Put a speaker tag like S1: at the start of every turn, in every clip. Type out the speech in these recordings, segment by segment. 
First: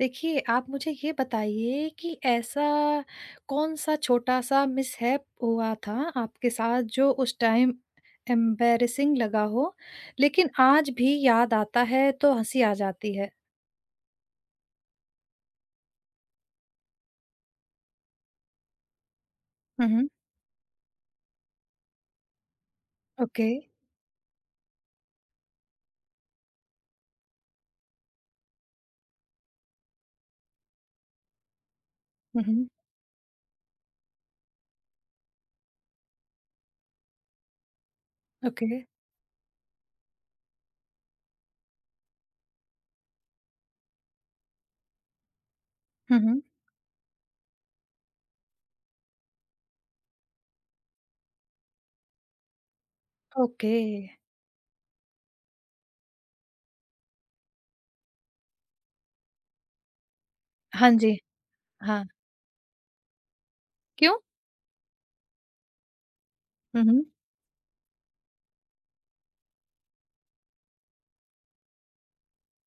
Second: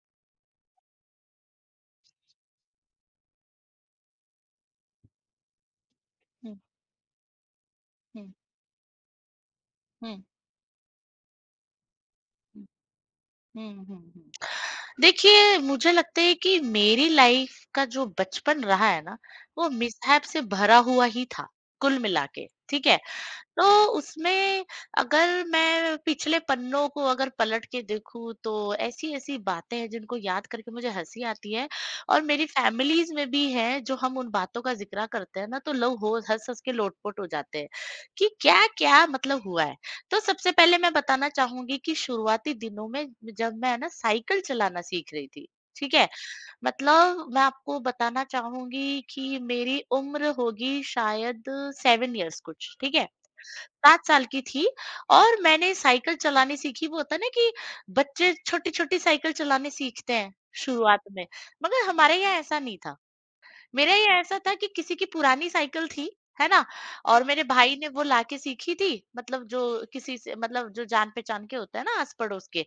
S1: देखिए, आप मुझे ये बताइए कि ऐसा कौन-सा छोटा-सा मिसहैप हुआ था आपके
S2: हुँ,
S1: साथ जो उस टाइम
S2: हुँ,
S1: एम्बैरेसिंग लगा हो,
S2: हुँ,
S1: लेकिन आज भी याद आता है तो हँसी
S2: हुँ,
S1: आ जाती है?
S2: हुँ, हुँ, हुँ। देखिए, मुझे लगता है कि मेरी लाइफ़ का जो बचपन रहा है ना, वो
S1: हुँ, हुँ।
S2: मिसहैप से भरा हुआ ही था, कुल मिला के, ठीक है?
S1: ओके।
S2: तो उसमें अगर मैं पिछले पन्नों को अगर पलट के देखूं तो ऐसी-ऐसी बातें हैं जिनको याद करके मुझे हँसी आती है और
S1: हुँ,
S2: मेरी
S1: हुँ।
S2: फैमिलीज़ में भी है जो हम उन बातों का ज़िक्र करते हैं ना तो लोग हो हँस-हँस के लोटपोट हो जाते हैं कि
S1: ओके।
S2: क्या-क्या मतलब हुआ है। तो सबसे पहले मैं बताना चाहूँगी कि शुरुआती दिनों में जब मैं ना साइकिल चलाना सीख रही थी, ठीक है?
S1: हुँ, हुँ।
S2: मतलब मैं आपको बताना चाहूँगी कि मेरी उम्र होगी शायद 7 इयर्स कुछ, ठीक है?
S1: ओके।
S2: 7 साल की थी और मैंने साइकिल चलानी सीखी वो होता है ना कि बच्चे छोटी-छोटी साइकिल चलाने सीखते हैं
S1: हाँ
S2: शुरुआत
S1: जी।
S2: में, मगर
S1: हाँ।
S2: हमारे यहाँ ऐसा नहीं था। मेरा ये
S1: क्यों?
S2: ऐसा था कि किसी की पुरानी साइकिल थी, है ना?
S1: हुँ, हुँ।
S2: और मेरे भाई ने वो लाके सीखी थी, मतलब जो किसी से मतलब जो जान-पहचान के होते हैं ना आस-पड़ोस के।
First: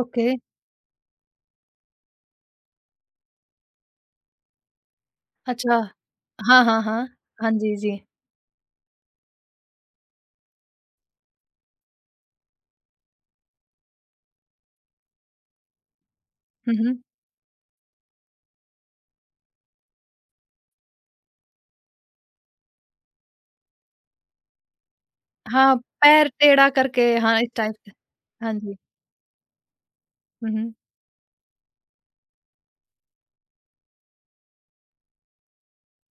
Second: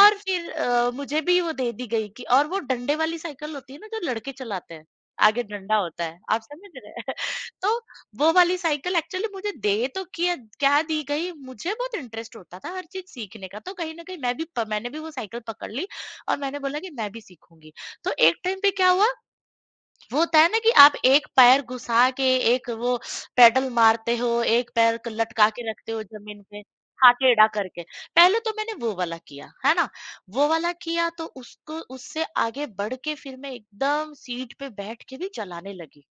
S2: और
S1: ओके।
S2: फिर मुझे भी वो दे दी गई कि और वो डंडे वाली साइकिल होती है ना जो लड़के चलाते हैं, आगे डंडा
S1: अच्छा।
S2: होता है, आप
S1: हाँ,
S2: समझ
S1: हाँ,
S2: रहे
S1: हाँ।
S2: हैं?
S1: हाँ
S2: तो
S1: जी, जी।
S2: वो वाली साइकिल एक्चुअली मुझे दे तो किया क्या दी गई, मुझे बहुत इंटरेस्ट होता था हर चीज़ सीखने का, तो कहीं न कहीं मैंने भी वो साइकिल पकड़ ली और मैंने
S1: हुँ,
S2: बोला कि
S1: हुँ।
S2: मैं भी सीखूँगी। तो एक टाइम पे क्या हुआ वो होता है ना कि आप एक पैर घुसा के एक वो पेडल मारते हो, एक पैर क लटका के
S1: हाँ,
S2: रखते हो
S1: पैर
S2: ज़मीन पे,
S1: टेढ़ा
S2: हाँ,
S1: करके हाँ,
S2: टेढ़ा
S1: इस टाइप
S2: करके।
S1: से।
S2: पहले तो
S1: हाँ
S2: मैंने
S1: जी।
S2: वो वाला किया, है ना? वो
S1: हुँ,
S2: वाला
S1: हुँ।
S2: किया तो उसको उससे आगे बढ़ के फिर मैं एकदम सीट पे बैठ के भी चलाने लगी,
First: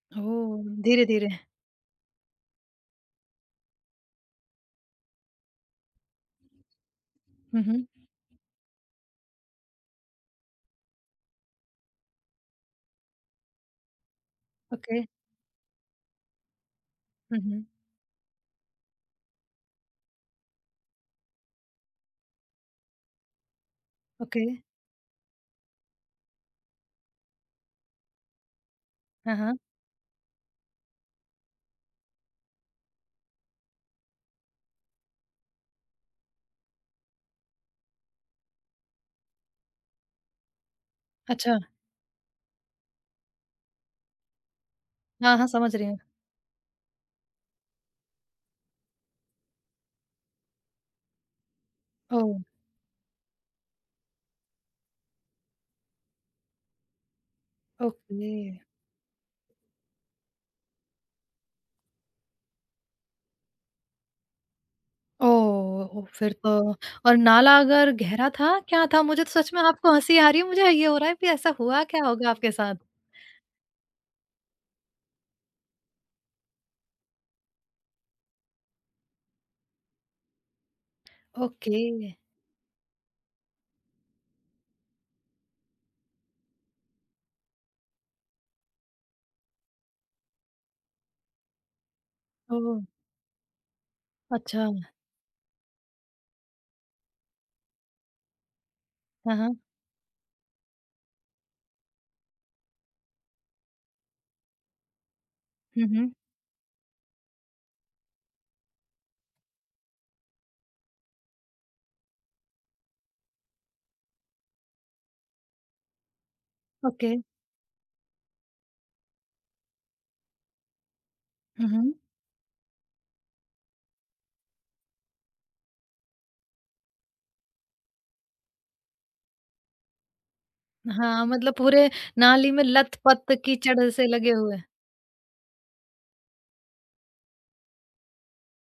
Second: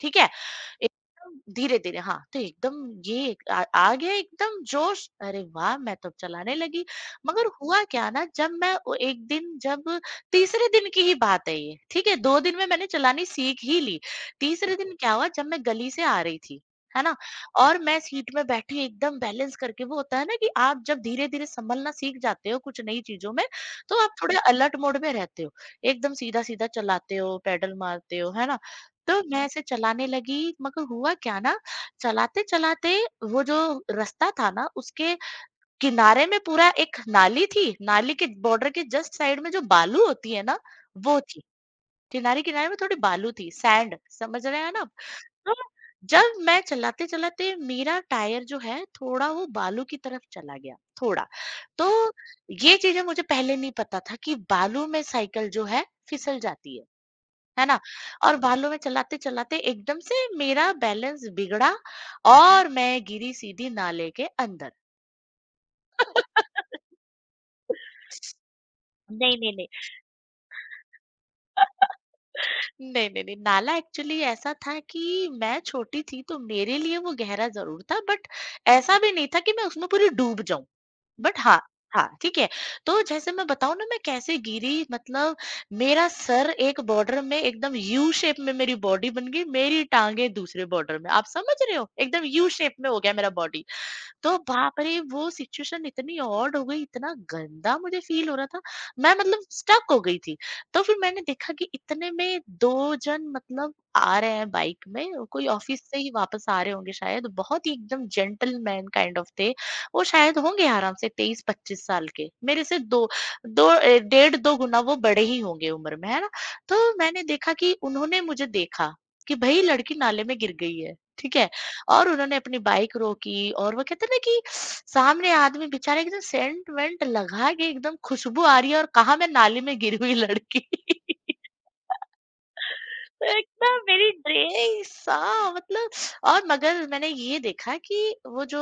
S2: ठीक है?
S1: ओह! धीरे-धीरे।
S2: एकदम धीरे-धीरे हाँ, तो एकदम ये आ आ गया एकदम जोश, अरे वाह! मैं तो चलाने लगी। मगर
S1: हुँ,
S2: हुआ
S1: हुँ।
S2: क्या ना जब मैं ओ एक दिन जब तीसरे दिन की ही बात है ये, ठीक है? 2 दिन में मैंने चलानी सीख ही ली। तीसरे दिन
S1: ओके।
S2: क्या हुआ जब मैं गली से आ रही थी, है ना?
S1: हुँ, हुँ।
S2: और मैं सीट में बैठी एकदम बैलेंस करके वो होता है ना कि आप जब धीरे-धीरे संभलना सीख जाते हो कुछ नई चीज़ों में, तो आप थोड़े
S1: ओके।
S2: अलर्ट मोड में रहते हो। एकदम सीधा-सीधा चलाते हो, पैडल मारते हो, है ना? तो
S1: हाँ,
S2: मैं
S1: हाँ।
S2: ऐसे चलाने लगी मगर हुआ क्या ना, चलाते-चलाते वो जो रास्ता था ना उसके किनारे में पूरा एक नाली थी, नाली के बॉर्डर के जस्ट साइड में जो बालू होती है ना, वो थी।
S1: अच्छा।
S2: किनारे-किनारे में थोड़ी बालू थी, सैंड समझ रहे हैं ना आप?
S1: हाँ, हाँ,
S2: तो
S1: समझ रही हूँ।
S2: जब मैं चलाते-चलाते मेरा टायर जो है थोड़ा वो बालू की तरफ चला गया, थोड़ा। तो
S1: ओह!
S2: ये चीज़ें मुझे पहले नहीं पता था कि बालू में साइकिल जो है फिसल जाती है ना?
S1: ओके।
S2: और बालू में चलाते-चलाते एकदम से मेरा बैलेंस बिगड़ा और मैं गिरी सीधी नाले के अंदर।
S1: ओह! फिर तो और नाला अगर गहरा था, क्या था? मुझे तो
S2: नहीं, नहीं,
S1: सच में
S2: नहीं।
S1: आपको हँसी आ रही है, मुझे ये हो रहा है कि ऐसा हुआ क्या होगा आपके साथ?
S2: नहीं, नहीं, नहीं, नाला एक्चुअली ऐसा था कि मैं छोटी थी तो मेरे लिए वो गहरा ज़रूर था बट ऐसा भी नहीं था कि मैं उसमें पूरी डूब जाऊँ। बट हाँ,
S1: ओके।
S2: हाँ, ठीक है। तो जैसे मैं बताऊँ ना मैं कैसे गिरी मतलब मेरा सर एक बॉर्डर में एकदम यू शेप में मेरी बॉडी बन गई, मेरी टाँगें दूसरे बॉर्डर में। आप समझ रहे हो? एकदम यू शेप
S1: ओह!
S2: में हो गया मेरा बॉडी। तो
S1: अच्छा।
S2: बाप रे! वो सिचुएशन इतनी ऑड हो गई, इतना गंदा मुझे फ़ील हो रहा था, मैं
S1: हाँ,
S2: मतलब
S1: हाँ।
S2: स्टक हो गई थी। तो फिर मैंने देखा कि इतने में 2 जन मतलब आ रहे हैं बाइक में, वो कोई ऑफ़िस
S1: हुँ,
S2: से ही
S1: हुँ।
S2: वापस आ रहे होंगे शायद, बहुत ही एकदम जेंटलमैन काइंड ऑफ थे। वो शायद होंगे आराम से 23-25 साल के, मेरे से 2 2 डेढ़ 2 गुना वो बड़े ही होंगे उम्र में, है ना? तो
S1: ओके।
S2: मैंने देखा कि उन्होंने मुझे देखा कि भई लड़की नाले में गिर गई है, ठीक है?
S1: हुँ, हुँ।
S2: और उन्होंने अपनी बाइक रोकी और वो कहते हैं ना कि सामने आदमी बेचारे एकदम सेंट वेंट लगा के एकदम खुशबू आ रही है और कहा मैं नाली में गिरी हुई लड़की
S1: हाँ, मतलब पूरे नाली में लत-पत
S2: तो इतना
S1: कीचड़ से
S2: मेरी
S1: लगे हुए।
S2: ड्रेस सा मतलब और मगर मैंने ये देखा कि वो जो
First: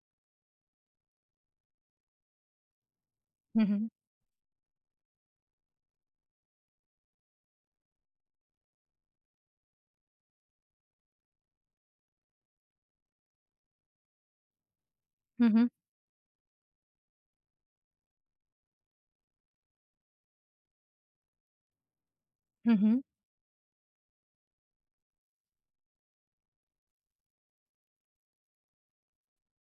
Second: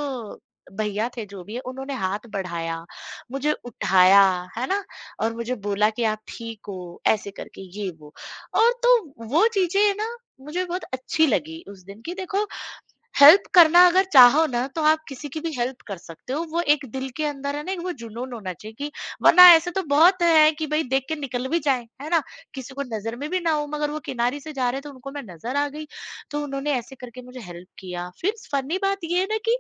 S2: भैया थे जो भी है उन्होंने हाथ बढ़ाया मुझे
S1: हुँ, हुँ।
S2: उठाया है ना और मुझे बोला कि आप ठीक हो ऐसे करके ये वो और तो वो चीजें ना मुझे बहुत अच्छी लगी उस दिन की देखो हेल्प करना अगर चाहो ना तो आप किसी की
S1: हुँ,
S2: भी
S1: हुँ।
S2: हेल्प कर सकते हो। वो एक दिल के अंदर है ना, एक वो जुनून होना चाहिए कि वरना ऐसे तो बहुत है कि भई देख के निकल भी जाएँ, है ना? किसी
S1: हुँ,
S2: को
S1: हुँ।
S2: नज़र में भी ना हो मगर वो किनारे से जा रहे तो उनको मैं नज़र आ गई, तो उन्होंने ऐसे करके मुझे हेल्प किया। फिर फ़नी बात ये है ना कि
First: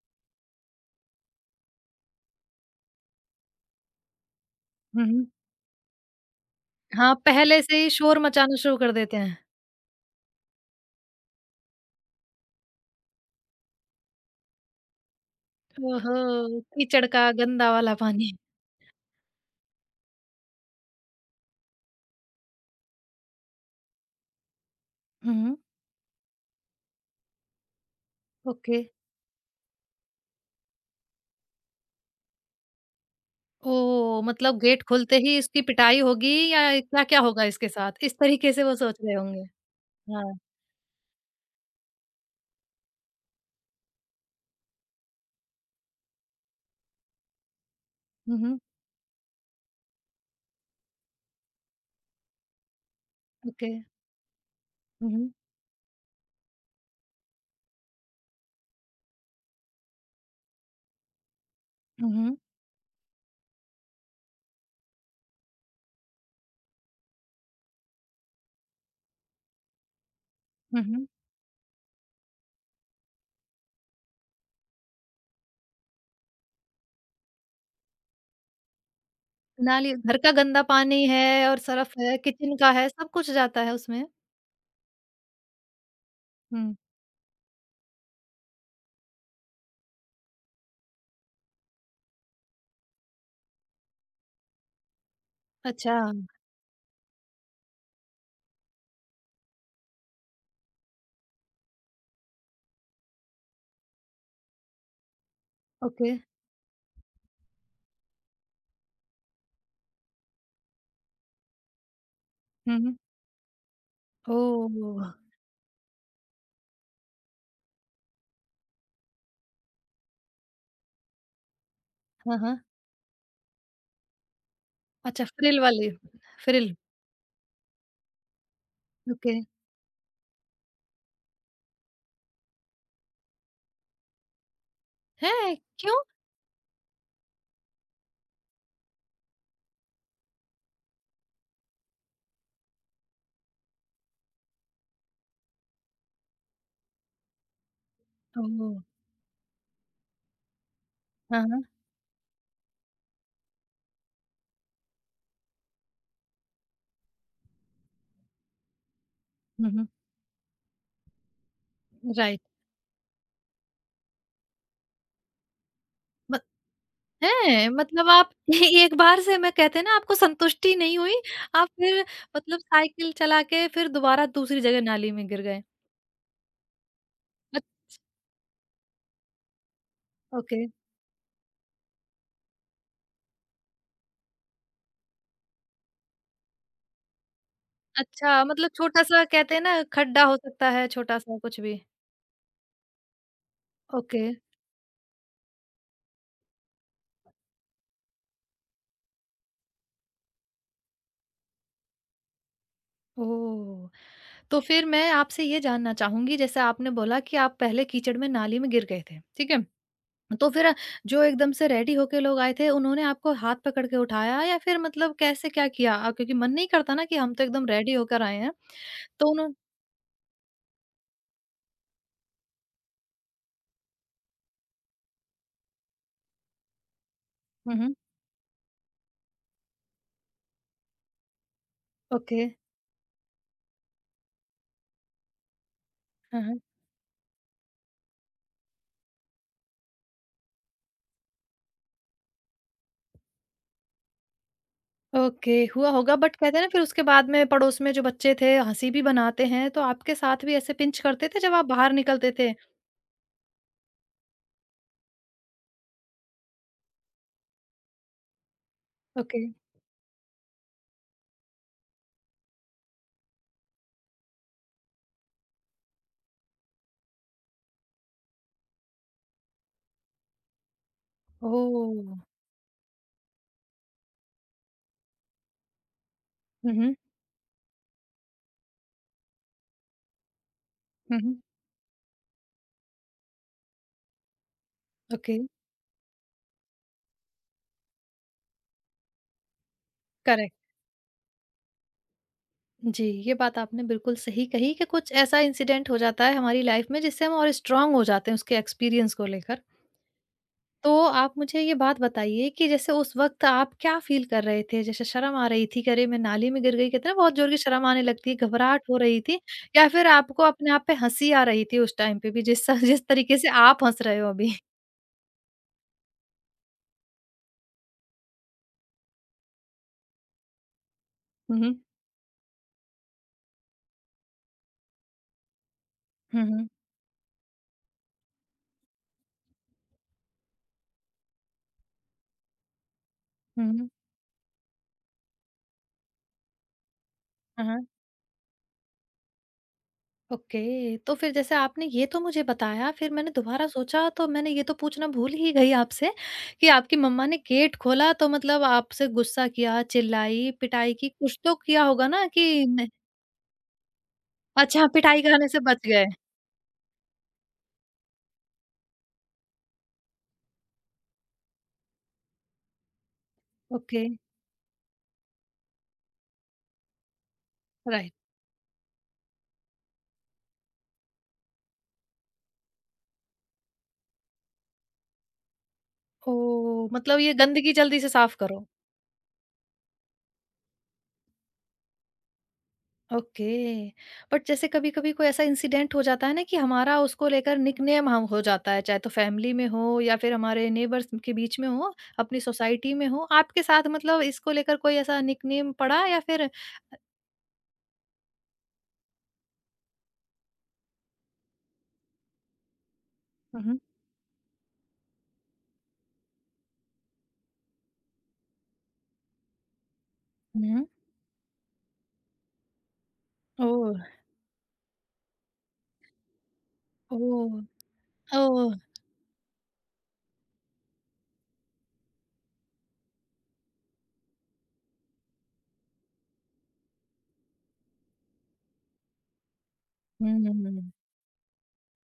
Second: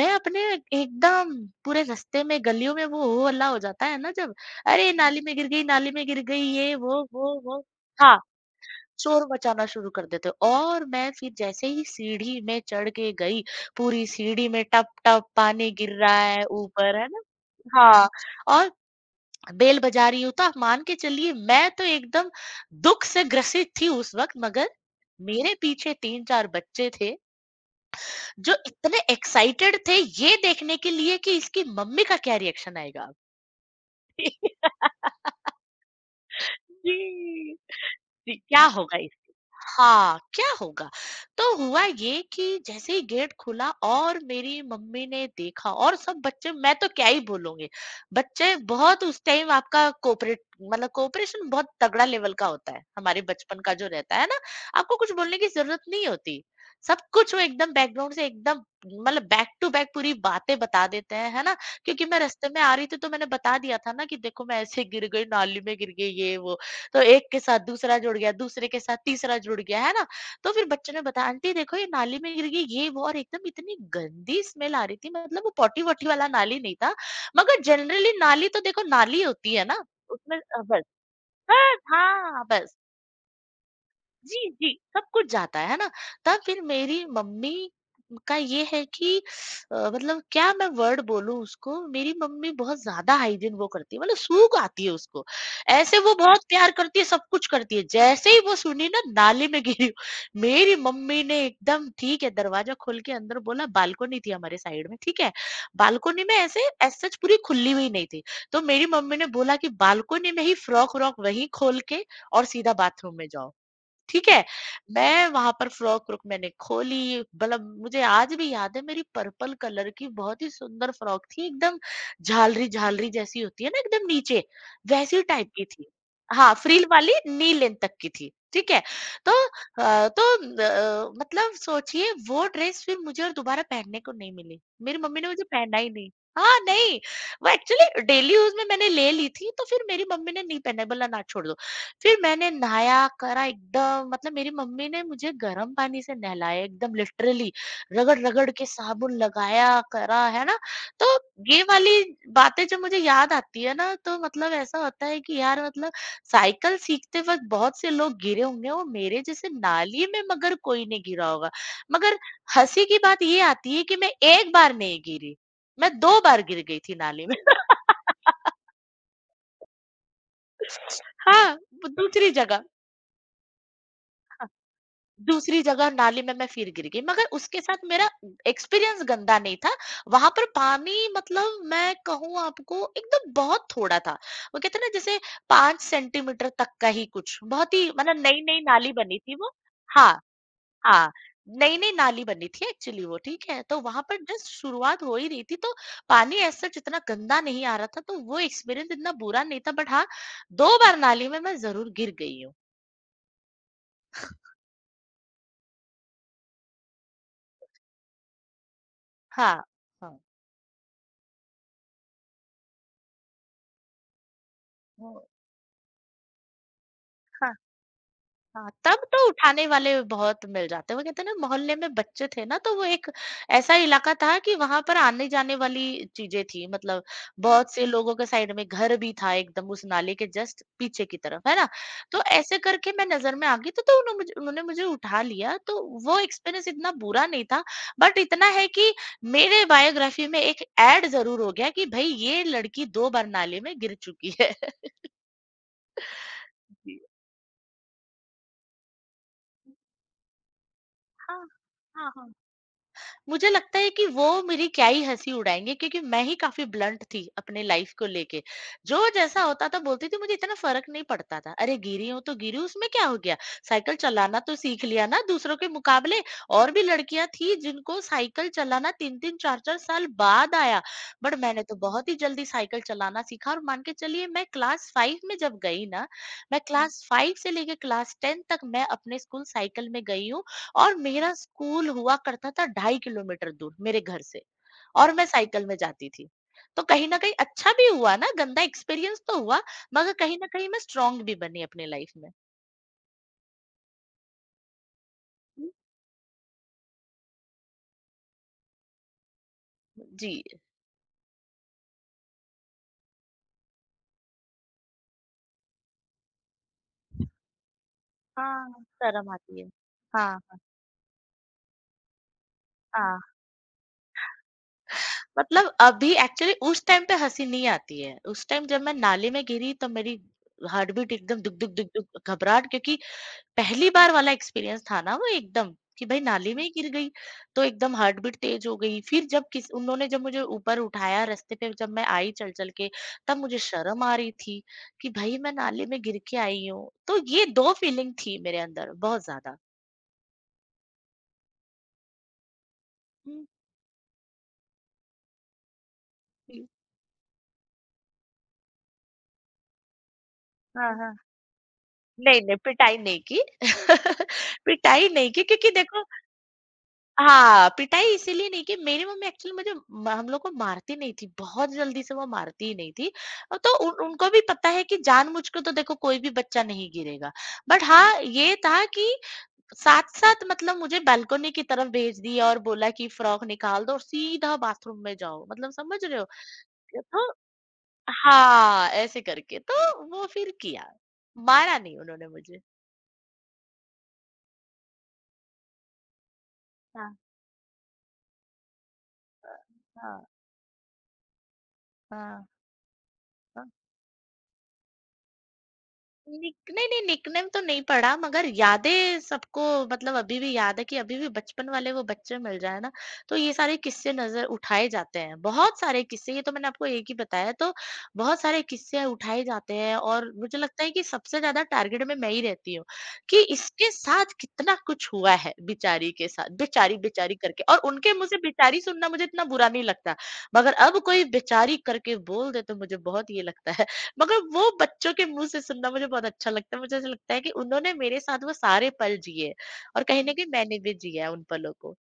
S2: मैं अपने एकदम पूरे रास्ते में गलियों में वो हो हल्ला हो जाता है ना जब, "अरे!
S1: हुँ,
S2: नाली
S1: हुँ।
S2: में गिर गई, नाली में गिर गई" ये
S1: हाँ,
S2: वो,
S1: पहले
S2: वो।
S1: से ही
S2: हाँ।
S1: शोर मचाना शुरू कर देते
S2: शोर
S1: हैं।
S2: मचाना शुरू कर देते हो और मैं फिर जैसे ही सीढ़ी में चढ़ के गई, पूरी सीढ़ी में टप-टप पानी गिर
S1: ओहो!
S2: रहा है ऊपर,
S1: कीचड़
S2: है ना?
S1: का गंदा वाला
S2: हाँ,
S1: पानी।
S2: और बेल बजा रही हूँ तो आप मान के चलिए मैं तो एकदम दुःख से ग्रसित थी उस वक़्त मगर मेरे
S1: हुँ।
S2: पीछे 3-4 बच्चे थे, जो
S1: ओके।
S2: इतने एक्साइटेड थे ये देखने के लिए कि इसकी मम्मी का क्या रिएक्शन आएगा?
S1: ओह! मतलब गेट खुलते ही इसकी पिटाई होगी या क्या-क्या होगा
S2: जी,
S1: इसके साथ? इस
S2: जी,
S1: तरीके से
S2: क्या
S1: वो सोच
S2: होगा इस
S1: रहे होंगे।
S2: हाँ
S1: हाँ।
S2: क्या होगा तो हुआ ये कि जैसे ही गेट खुला और मेरी मम्मी ने देखा और सब बच्चे मैं तो क्या ही बोलूंगी
S1: हुँ,
S2: बच्चे
S1: हुँ।
S2: बहुत उस टाइम आपका कोऑपरेट मतलब कोऑपरेशन बहुत तगड़ा लेवल का होता है हमारे बचपन
S1: ओके।
S2: का जो रहता है ना आपको
S1: हुँ,
S2: कुछ
S1: हुँ।
S2: बोलने की जरूरत नहीं होती सब कुछ वो एकदम बैकग्राउंड से एकदम मतलब बैक टू बैक पूरी बातें बता देते हैं है ना क्योंकि
S1: हुँ,
S2: मैं
S1: हुँ।
S2: रास्ते में आ रही थी तो मैंने बता दिया था ना कि देखो मैं ऐसे गिर गई नाली में गिर गई ये वो तो एक के साथ दूसरा जुड़ गया, दूसरे के साथ तीसरा जुड़ गया, है ना? तो फिर
S1: हुँ,
S2: बच्चों ने
S1: हुँ।
S2: बताया आंटी देखो ये नाली में गिर गई ये वो और एकदम इतनी गंदी स्मेल आ रही थी मतलब वो पॉटी-वॉटी वाला नाली नहीं था। मगर जनरली नाली तो देखो नाली होती है ना?
S1: नाली घर का
S2: उसमें
S1: गंदा
S2: बस
S1: पानी है और
S2: बस
S1: सर्फ है,
S2: हाँ,
S1: किचन का
S2: बस।
S1: है, सब कुछ जाता है उसमें।
S2: जी, जी, सब कुछ जाता है ना? तब फिर
S1: हुँ।
S2: मेरी मम्मी का ये है कि मतलब क्या मैं वर्ड बोलूँ उसको, मेरी मम्मी बहुत ज़्यादा हाइजीन वो करती है, मतलब सूँघ आती है उसको।
S1: अच्छा,
S2: ऐसे वो बहुत प्यार करती है, सब कुछ करती है, जैसे ही वो सुनी ना नाली में गिरी। मेरी मम्मी ने एकदम ठीक है, दरवाज़ा खोल के अंदर बोला बालकनी थी हमारे साइड में, ठीक है?
S1: ओके।
S2: बालकनी में ऐसे एज़ सच पूरी खुली हुई नहीं थी, तो मेरी मम्मी ने बोला कि बालकनी में ही फ्रॉक-व्रॉक वहीं खोल के और सीधा
S1: हुँ, हुँ।
S2: बाथरूम में जाओ। ठीक है?
S1: ओह!
S2: मैं वहाँ पर फ्रॉक-व्रॉक मैंने खोली, मतलब मुझे आज भी याद है मेरी पर्पल कलर की बहुत ही सुंदर फ्रॉक थी, एकदम
S1: हाँ, हाँ।
S2: झालरी-झालरी जैसी होती है ना एकदम नीचे, वैसी
S1: अच्छा
S2: टाइप
S1: फ्रिल
S2: की थी।
S1: वाली,
S2: हाँ,
S1: फ्रिल
S2: फ्रिल वाली नी लेंथ तक की थी, ठीक है? तो
S1: ओके।
S2: अ, तो मतलब सोचिए वो ड्रेस फिर मुझे और दोबारा पहनने को नहीं मिली। मेरी मम्मी ने मुझे
S1: हैं?
S2: पहना ही
S1: क्यों?
S2: नहीं। हाँ, नहीं, वो एक्चुअली डेली यूज़ में मैंने ले ली थी, तो फिर मेरी मम्मी ने नहीं पहना, बोला ना छोड़ दो। फिर मैंने नहाया, करा एकदम मतलब मेरी मम्मी ने मुझे गर्म पानी से नहलाया एकदम लिटरली, रगड़-रगड़ के
S1: ओह!
S2: साबुन लगाया, करा, है ना? तो
S1: हाँ,
S2: ये
S1: हाँ।
S2: वाली बातें जब मुझे याद आती है ना, तो मतलब ऐसा होता है कि यार, मतलब साइकिल सीखते वक़्त बहुत से लोग गिरे होंगे और मेरे जैसे
S1: हुँ, हुँ।
S2: नाली में मगर कोई नहीं गिरा होगा। मगर
S1: राइट।
S2: हँसी की बात ये आती है कि मैं 1 बार नहीं गिरी, मैं 2
S1: म
S2: बार गिर गई थी नाली में।
S1: हैं! मतलब आप एक बार से मैं कहते हैं ना आपको संतुष्टि नहीं हुई,
S2: हाँ,
S1: आप
S2: वो
S1: फिर
S2: दूसरी
S1: मतलब
S2: जगह।
S1: साइकिल चला के फिर दोबारा दूसरी जगह नाली में गिर गए।
S2: दूसरी जगह नाली में मैं फिर गिर गई, मगर उसके
S1: अच
S2: साथ मेरा एक्सपीरियंस गंदा नहीं था। वहां पर
S1: ओके।
S2: पानी, मतलब मैं कहूँ आपको, एकदम बहुत थोड़ा था। वो कहते हैं ना, जैसे 5 सेंटीमीटर तक का ही, कुछ बहुत ही, मतलब नई
S1: अच्छा,
S2: नई
S1: मतलब
S2: नाली बनी
S1: छोटा-सा
S2: थी वो।
S1: कहते हैं ना
S2: हाँ
S1: खड्डा हो सकता है,
S2: हाँ,
S1: छोटा-सा कुछ भी।
S2: नई नई नाली बनी थी एक्चुअली वो, ठीक है, तो वहां पर
S1: ओके।
S2: जस्ट शुरुआत हो ही रही थी, तो पानी ऐसा इतना गंदा नहीं आ रहा था, तो वो एक्सपीरियंस इतना बुरा नहीं था, बट हाँ, 2 बार नाली में मैं जरूर गिर गई हूँ।
S1: ओह! तो फिर मैं आपसे ये जानना चाहूँगी जैसे आपने बोला कि आप पहले कीचड़ में नाली में गिर गए थे, ठीक
S2: हाँ
S1: है?
S2: हाँ
S1: तो फिर जो एकदम से रेडी होके लोग आए थे, उन्होंने आपको हाथ पकड़ के उठाया या फिर मतलब कैसे क्या किया? अ, क्योंकि मन नहीं करता ना कि हम तो
S2: हाँ,
S1: एकदम रेडी होकर आए हैं।
S2: हाँ, तब तो
S1: तो उन्हों
S2: उठाने वाले बहुत मिल जाते हैं। वो कहते हैं ना, मोहल्ले में बच्चे थे ना, तो वो एक ऐसा इलाका था कि वहां पर आने जाने वाली चीजें थी, मतलब बहुत
S1: हुँ,
S2: से
S1: हुँ।
S2: लोगों के साइड में घर भी था एकदम उस नाले के जस्ट पीछे की तरफ, है ना, तो
S1: ओके।
S2: ऐसे करके मैं नजर में आ गई, तो उन्होंने मुझे उठा लिया, तो वो
S1: हाँ, हाँ।
S2: एक्सपीरियंस इतना बुरा नहीं था, बट इतना है कि मेरे बायोग्राफी में एक ऐड जरूर हो गया कि भाई ये लड़की 2 बार नाले में गिर चुकी है।
S1: ओके, हुआ होगा बट कहते हैं ना फिर
S2: जी,
S1: उसके बाद में पड़ोस में जो बच्चे थे, हँसी भी बनाते हैं, तो आपके साथ भी ऐसे पिंच करते थे
S2: हाँ
S1: जब आप बाहर
S2: हाँ हाँ,
S1: निकलते थे?
S2: मुझे लगता है कि वो मेरी क्या ही हँसी उड़ाएँगे, क्योंकि मैं ही काफ़ी ब्लंट थी अपने लाइफ़ को लेके। जो
S1: ओके।
S2: जैसा होता था बोलती थी, मुझे इतना फ़र्क नहीं पड़ता था। अरे! गिरी हूँ तो गिरी हूँ, उसमें क्या हो गया? साइकिल चलाना तो सीख लिया ना दूसरों के मुकाबले। और भी लड़कियाँ थी जिनको साइकिल चलाना 3-3 4-4 साल बाद आया। बट मैंने तो बहुत ही
S1: ओह!
S2: जल्दी साइकिल चलाना सीखा, और मान के चलिए, मैं क्लास 5 में जब गई ना, मैं
S1: हुँ, हुँ।
S2: क्लास 5 से लेके क्लास 10 तक मैं अपने स्कूल साइकिल में गई हूँ, और
S1: हुँ,
S2: मेरा
S1: हुँ।
S2: स्कूल हुआ करता था 2.5 किलोमीटर दूर मेरे घर से, और मैं
S1: ओके,
S2: साइकिल में जाती थी, तो कहीं ना कहीं अच्छा भी हुआ ना, गंदा एक्सपीरियंस तो हुआ, मगर कहीं ना
S1: करेक्ट।
S2: कहीं मैं स्ट्रांग भी बनी अपने लाइफ में।
S1: जी, ये बात आपने बिल्कुल सही कही कि कुछ ऐसा
S2: हम्म,
S1: इंसिडेंट हो जाता है हमारी लाइफ़ में जिससे हम और स्ट्रॉन्ग हो जाते हैं उसके एक्सपीरियंस को लेकर।
S2: जी,
S1: तो आप मुझे ये बात बताइए कि जैसे उस वक़्त आप क्या फ़ील कर रहे थे? जैसे शर्म आ रही थी कि अरे मैं नाली में गिर गई कहते हैं ना बहुत ज़ोर की शर्म आने लगती है,
S2: हाँ,
S1: घबराहट हो रही
S2: शर्म
S1: थी
S2: आती है।
S1: या फिर
S2: हाँ
S1: आपको
S2: हाँ
S1: अपने आप पे हँसी आ रही थी उस टाइम पे भी जिस जिस
S2: हाँ,
S1: तरीके से आप हँस रहे हो अभी?
S2: मतलब अभी, एक्चुअली उस टाइम पे हंसी नहीं आती है। उस टाइम जब मैं नाले में गिरी तो मेरी हार्ट बीट एकदम दुख
S1: हुँ,
S2: दुख
S1: हुँ।
S2: दुख दुख, घबराहट, क्योंकि पहली बार वाला एक्सपीरियंस था ना वो, एकदम कि भाई
S1: हुँ,
S2: नाली में ही
S1: हुँ।
S2: गिर गई, तो एकदम हार्ट बीट तेज हो गई। फिर जब किस उन्होंने जब मुझे ऊपर उठाया, रास्ते पे जब मैं आई चल चल के, तब मुझे
S1: हुँ, हुँ।
S2: शर्म आ रही थी कि भाई मैं नाले में गिर के आई हूँ। तो ये
S1: हाँ,
S2: दो
S1: हाँ।
S2: फीलिंग थी मेरे अंदर बहुत ज्यादा।
S1: ओके, तो फिर जैसे आपने ये तो मुझे बताया फिर मैंने
S2: हम्म,
S1: दोबारा सोचा तो मैंने ये तो पूछना भूल ही गई आपसे कि आपकी मम्मा ने गेट खोला तो मतलब आपसे गुस्सा किया, चिल्लाई,
S2: हाँ
S1: पिटाई की,
S2: हाँ,
S1: कुछ तो किया होगा ना
S2: नहीं नहीं,
S1: कि न
S2: पिटाई नहीं की।
S1: अच्छा,
S2: पिटाई
S1: पिटाई
S2: नहीं की,
S1: खाने से
S2: क्योंकि
S1: बच
S2: देखो,
S1: गए।
S2: हाँ, पिटाई इसीलिए नहीं कि मेरी मम्मी एक्चुअली मुझे, म हम लोग को मारती नहीं थी, बहुत जल्दी से वो मारती ही नहीं थी। तो
S1: ओके।
S2: उन उनको भी पता है कि जानबूझ के तो देखो कोई भी बच्चा नहीं गिरेगा। But
S1: right.
S2: हाँ, ये था कि साथ-साथ मतलब मुझे बालकनी की तरफ भेज दिया और बोला कि फ्रॉक निकाल दो और सीधा बाथरूम में जाओ, मतलब समझ रहे हो?
S1: ओह! मतलब
S2: तो
S1: ये गंदगी जल्दी से साफ करो।
S2: हाँ, ऐसे करके तो वो फिर किया। मारा नहीं उन्होंने मुझे।
S1: ओके। बट जैसे कभी-कभी कोई ऐसा इंसिडेंट हो जाता है ना कि हमारा
S2: हाँ,
S1: उसको लेकर निकनेम हम हो जाता है, चाहे तो
S2: अ,
S1: फैमिली में हो या
S2: हाँ,
S1: फिर हमारे नेबर्स के बीच में हो, अपनी
S2: हाँ,
S1: सोसाइटी में हो। आपके
S2: हाँ।
S1: साथ मतलब इसको लेकर कोई ऐसा निकनेम पड़ा या फिर
S2: निक नहीं, नहीं, निकनेम तो नहीं पड़ा, मगर यादें सबको, मतलब अभी भी याद है कि अभी भी बचपन वाले वो बच्चे मिल जाए ना, तो ये
S1: हुँ,
S2: सारे
S1: हुँ।
S2: किस्से नज़र उठाए जाते हैं। बहुत सारे किस्से, ये तो मैंने आपको एक ही बताया, तो बहुत सारे किस्से उठाए जाते हैं, और मुझे लगता
S1: हुँ।
S2: है कि सबसे ज़्यादा टारगेट में मैं ही रहती हूँ, कि इसके
S1: ओह!
S2: साथ कितना कुछ हुआ है बेचारी के साथ, बेचारी, बेचारी
S1: ओह!
S2: करके, और उनके मुँह से
S1: ओह!
S2: बेचारी सुनना मुझे इतना बुरा नहीं लगता, मगर अब कोई बेचारी करके बोल दे तो मुझे बहुत ये लगता है, मगर वो बच्चों के मुँह से सुनना मुझे बहुत अच्छा लगता है। मुझे ऐसा लगता है कि उन्होंने मेरे साथ वो सारे पल जिए, और कहीं न कहीं मैंने
S1: हुँ।
S2: भी जिया उन पलों को।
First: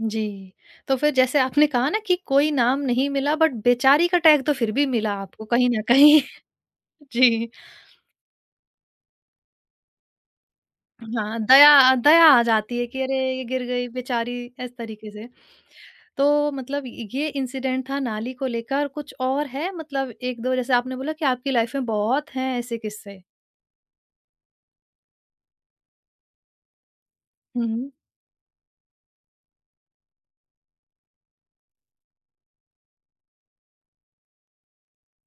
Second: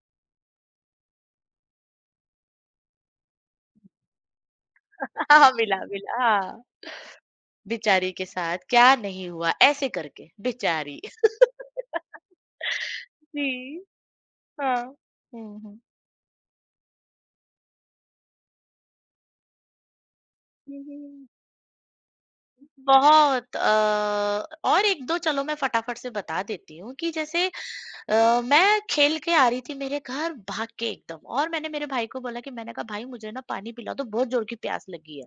S1: जी। तो फिर जैसे आपने कहा ना कि कोई नाम नहीं मिला बट बेचारी का टैग तो फिर भी मिला आपको
S2: हाँ,
S1: कहीं
S2: मिला,
S1: न कहीं।
S2: मिला, हाँ।
S1: जी,
S2: बेचारी के साथ क्या नहीं हुआ, ऐसे करके बेचारी।
S1: हाँ, दया दया आ जाती है कि अरे! ये गिर
S2: जी,
S1: गई बेचारी,
S2: हाँ।
S1: इस तरीके से।
S2: हुँ, हुँ।
S1: तो मतलब ये इंसिडेंट था नाली को लेकर, कुछ और है मतलब 1-2 जैसे
S2: हुँ,
S1: आपने बोला कि
S2: हुँ।
S1: आपकी लाइफ में बहुत हैं ऐसे किस्से।
S2: बहुत, और 1-2, चलो मैं फटाफट से बता देती हूँ। कि जैसे,
S1: हुँ, हुँ।
S2: मैं खेल के आ रही थी मेरे घर, भाग के एकदम, और मैंने मेरे भाई को बोला कि, मैंने कहा भाई मुझे ना पानी पिला दो, बहुत ज़ोर की प्यास लगी है।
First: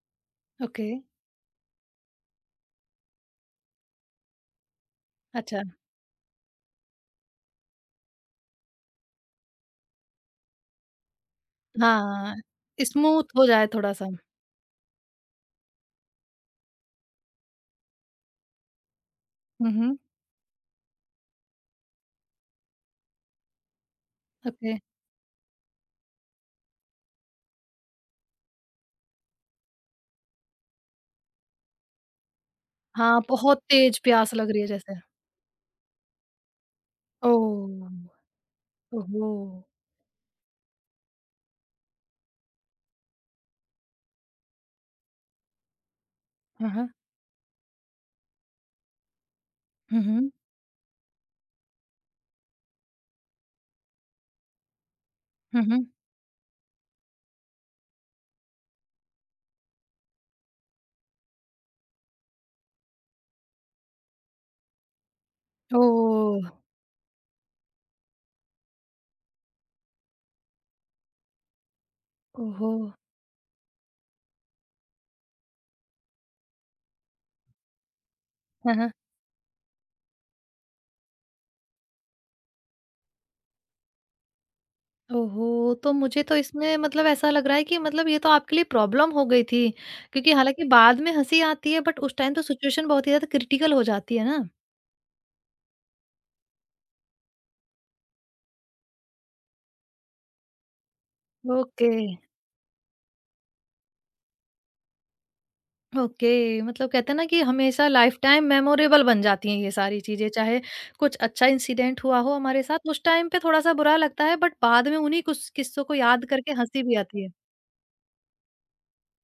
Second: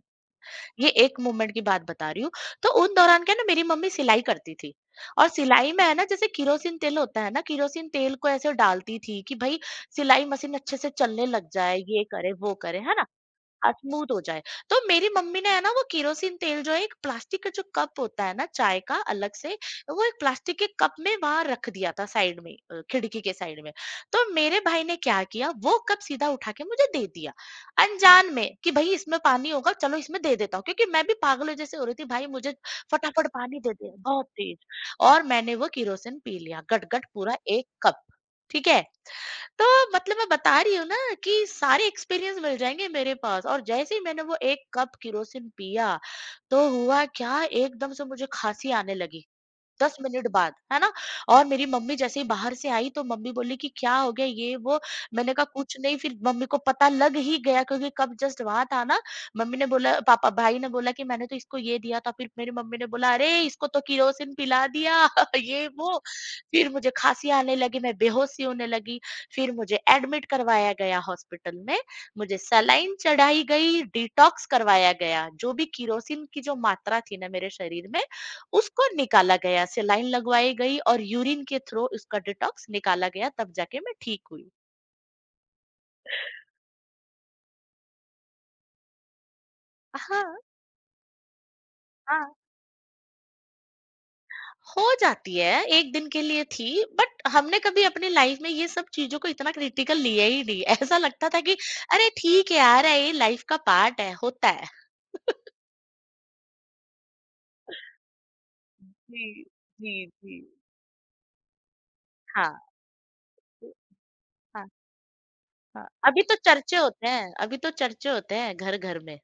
S1: ओके,
S2: ये एक मूवमेंट की बात बता रही हूँ। तो उन दौरान क्या है ना, मेरी मम्मी सिलाई करती थी, और
S1: अच्छा।
S2: सिलाई में है ना जैसे केरोसिन तेल होता है ना, केरोसिन तेल को ऐसे डालती थी कि भई सिलाई मशीन अच्छे से चलने लग जाए, ये करे,
S1: हाँ,
S2: वो करे, है ना?
S1: स्मूथ हो जाए
S2: हाँ,
S1: थोड़ा-सा।
S2: स्मूथ हो जाए। तो मेरी मम्मी ने है ना वो केरोसिन तेल जो है, एक प्लास्टिक का जो कप होता है ना चाय का अलग से,
S1: हुँ, हुँ,
S2: वो एक प्लास्टिक के कप में वहाँ रख दिया था साइड में, खिड़की के साइड में। तो मेरे
S1: ओके।
S2: भाई ने क्या किया, वो कप सीधा उठा के मुझे दे दिया, अनजान में कि भई इसमें पानी होगा, चलो इसमें दे देता हूँ, क्योंकि मैं भी पागलों जैसे हो रही थी, भाई मुझे
S1: हाँ,
S2: फटाफट
S1: बहुत
S2: पानी दे दे,
S1: तेज़
S2: बहुत
S1: प्यास लग
S2: तेज़।
S1: रही है जैसे।
S2: और मैंने वो केरोसिन पी लिया गट-गट, पूरा 1
S1: ओह!
S2: कप, ठीक है?
S1: ओहो!
S2: तो मतलब मैं बता रही हूँ ना कि सारे एक्सपीरियंस मिल जाएंगे मेरे पास। और जैसे ही मैंने वो 1 कप केरोसिन पिया, तो
S1: हाँ, हाँ।
S2: हुआ क्या, एकदम से मुझे खांसी आने लगी 10
S1: हुँ,
S2: मिनट
S1: हुँ।
S2: बाद, है ना? और मेरी मम्मी जैसे ही बाहर से आई, तो मम्मी बोली कि क्या हो गया, ये वो? मैंने कहा
S1: हुँ,
S2: कुछ
S1: हुँ।
S2: नहीं। फिर मम्मी को पता लग ही गया, क्योंकि कब जस्ट वहाँ था ना, मम्मी ने बोला पापा, भाई ने बोला कि मैंने तो इसको ये दिया था, फिर मेरी मम्मी ने बोला, अरे! इसको तो केरोसिन पिला दिया। ये वो।
S1: ओह!
S2: फिर मुझे खाँसी आने लगी, मैं बेहोश सी होने लगी, फिर मुझे एडमिट करवाया गया हॉस्पिटल में, मुझे
S1: ओहो!
S2: सलाइन चढ़ाई गई, डिटॉक्स करवाया गया, जो भी केरोसिन की जो मात्रा थी ना मेरे शरीर में
S1: हाँ,
S2: उसको
S1: हाँ।
S2: निकाला गया, सेलाइन लगवाई गई, और यूरिन के थ्रू उसका डिटॉक्स निकाला गया, तब जाके मैं ठीक हुई।
S1: ओहो! तो मुझे तो इसमें मतलब ऐसा लग रहा है कि मतलब ये तो आपके लिए प्रॉब्लम हो गई थी,
S2: हाँ,
S1: क्योंकि हालाँकि बाद में हँसी आती है बट उस
S2: हाँ।
S1: टाइम तो सिचुएशन बहुत ही ज़्यादा क्रिटिकल हो जाती है ना।
S2: हो जाती है, 1 दिन के लिए थी, बट हमने कभी अपनी लाइफ में ये सब चीज़ों को इतना क्रिटिकल लिया ही नहीं। ऐसा लगता था कि
S1: ओके,
S2: अरे ठीक है यार, ये लाइफ का पार्ट है, होता है।
S1: ओके मतलब कहते हैं ना कि हमेशा लाइफ़टाइम मेमोरेबल बन
S2: जी,
S1: जाती हैं ये सारी
S2: जी,
S1: चीज़ें,
S2: जी।
S1: चाहे कुछ अच्छा इंसिडेंट हुआ हो
S2: हाँ।
S1: हमारे साथ, उस टाइम पे
S2: तो
S1: थोड़ा-सा बुरा लगता है बट
S2: हाँ,
S1: बाद में उन्हीं कुछ किस्सों
S2: हाँ।
S1: को
S2: अभी
S1: याद
S2: तो
S1: करके
S2: चर्चे
S1: हँसी भी
S2: होते
S1: आती है।
S2: हैं, अभी तो चर्चे होते हैं घर-घर में।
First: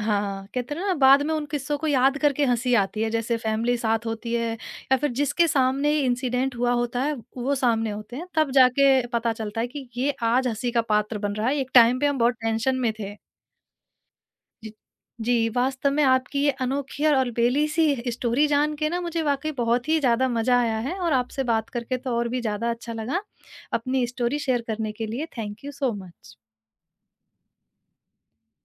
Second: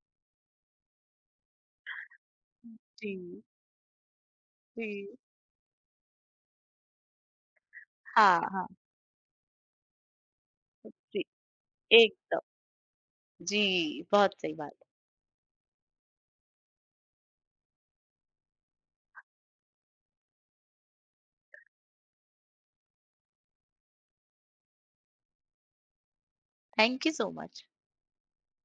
S1: हाँ, कहते हैं ना बाद में उन किस्सों को याद करके हँसी आती है, जैसे
S2: जी,
S1: फैमिली साथ होती है या
S2: जी।
S1: फिर जिसके सामने ये इंसिडेंट हुआ होता है, वो सामने होते हैं,
S2: हाँ,
S1: तब
S2: हाँ।
S1: जाके पता चलता है कि ये आज हँसी का पात्र
S2: जी,
S1: बन रहा है, एक टाइम पे हम बहुत
S2: एकदम।
S1: टेंशन में थे।
S2: जी, बहुत सही
S1: जी,
S2: बात।
S1: जी, वास्तव में आपकी ये अनोखी और अलबेली सी स्टोरी जान के ना मुझे वाक़ई बहुत ही ज़्यादा मज़ा आया है और आपसे बात करके तो और भी ज़्यादा अच्छा लगा। अपनी स्टोरी शेयर करने के लिए thank you so much.
S2: Thank you so much.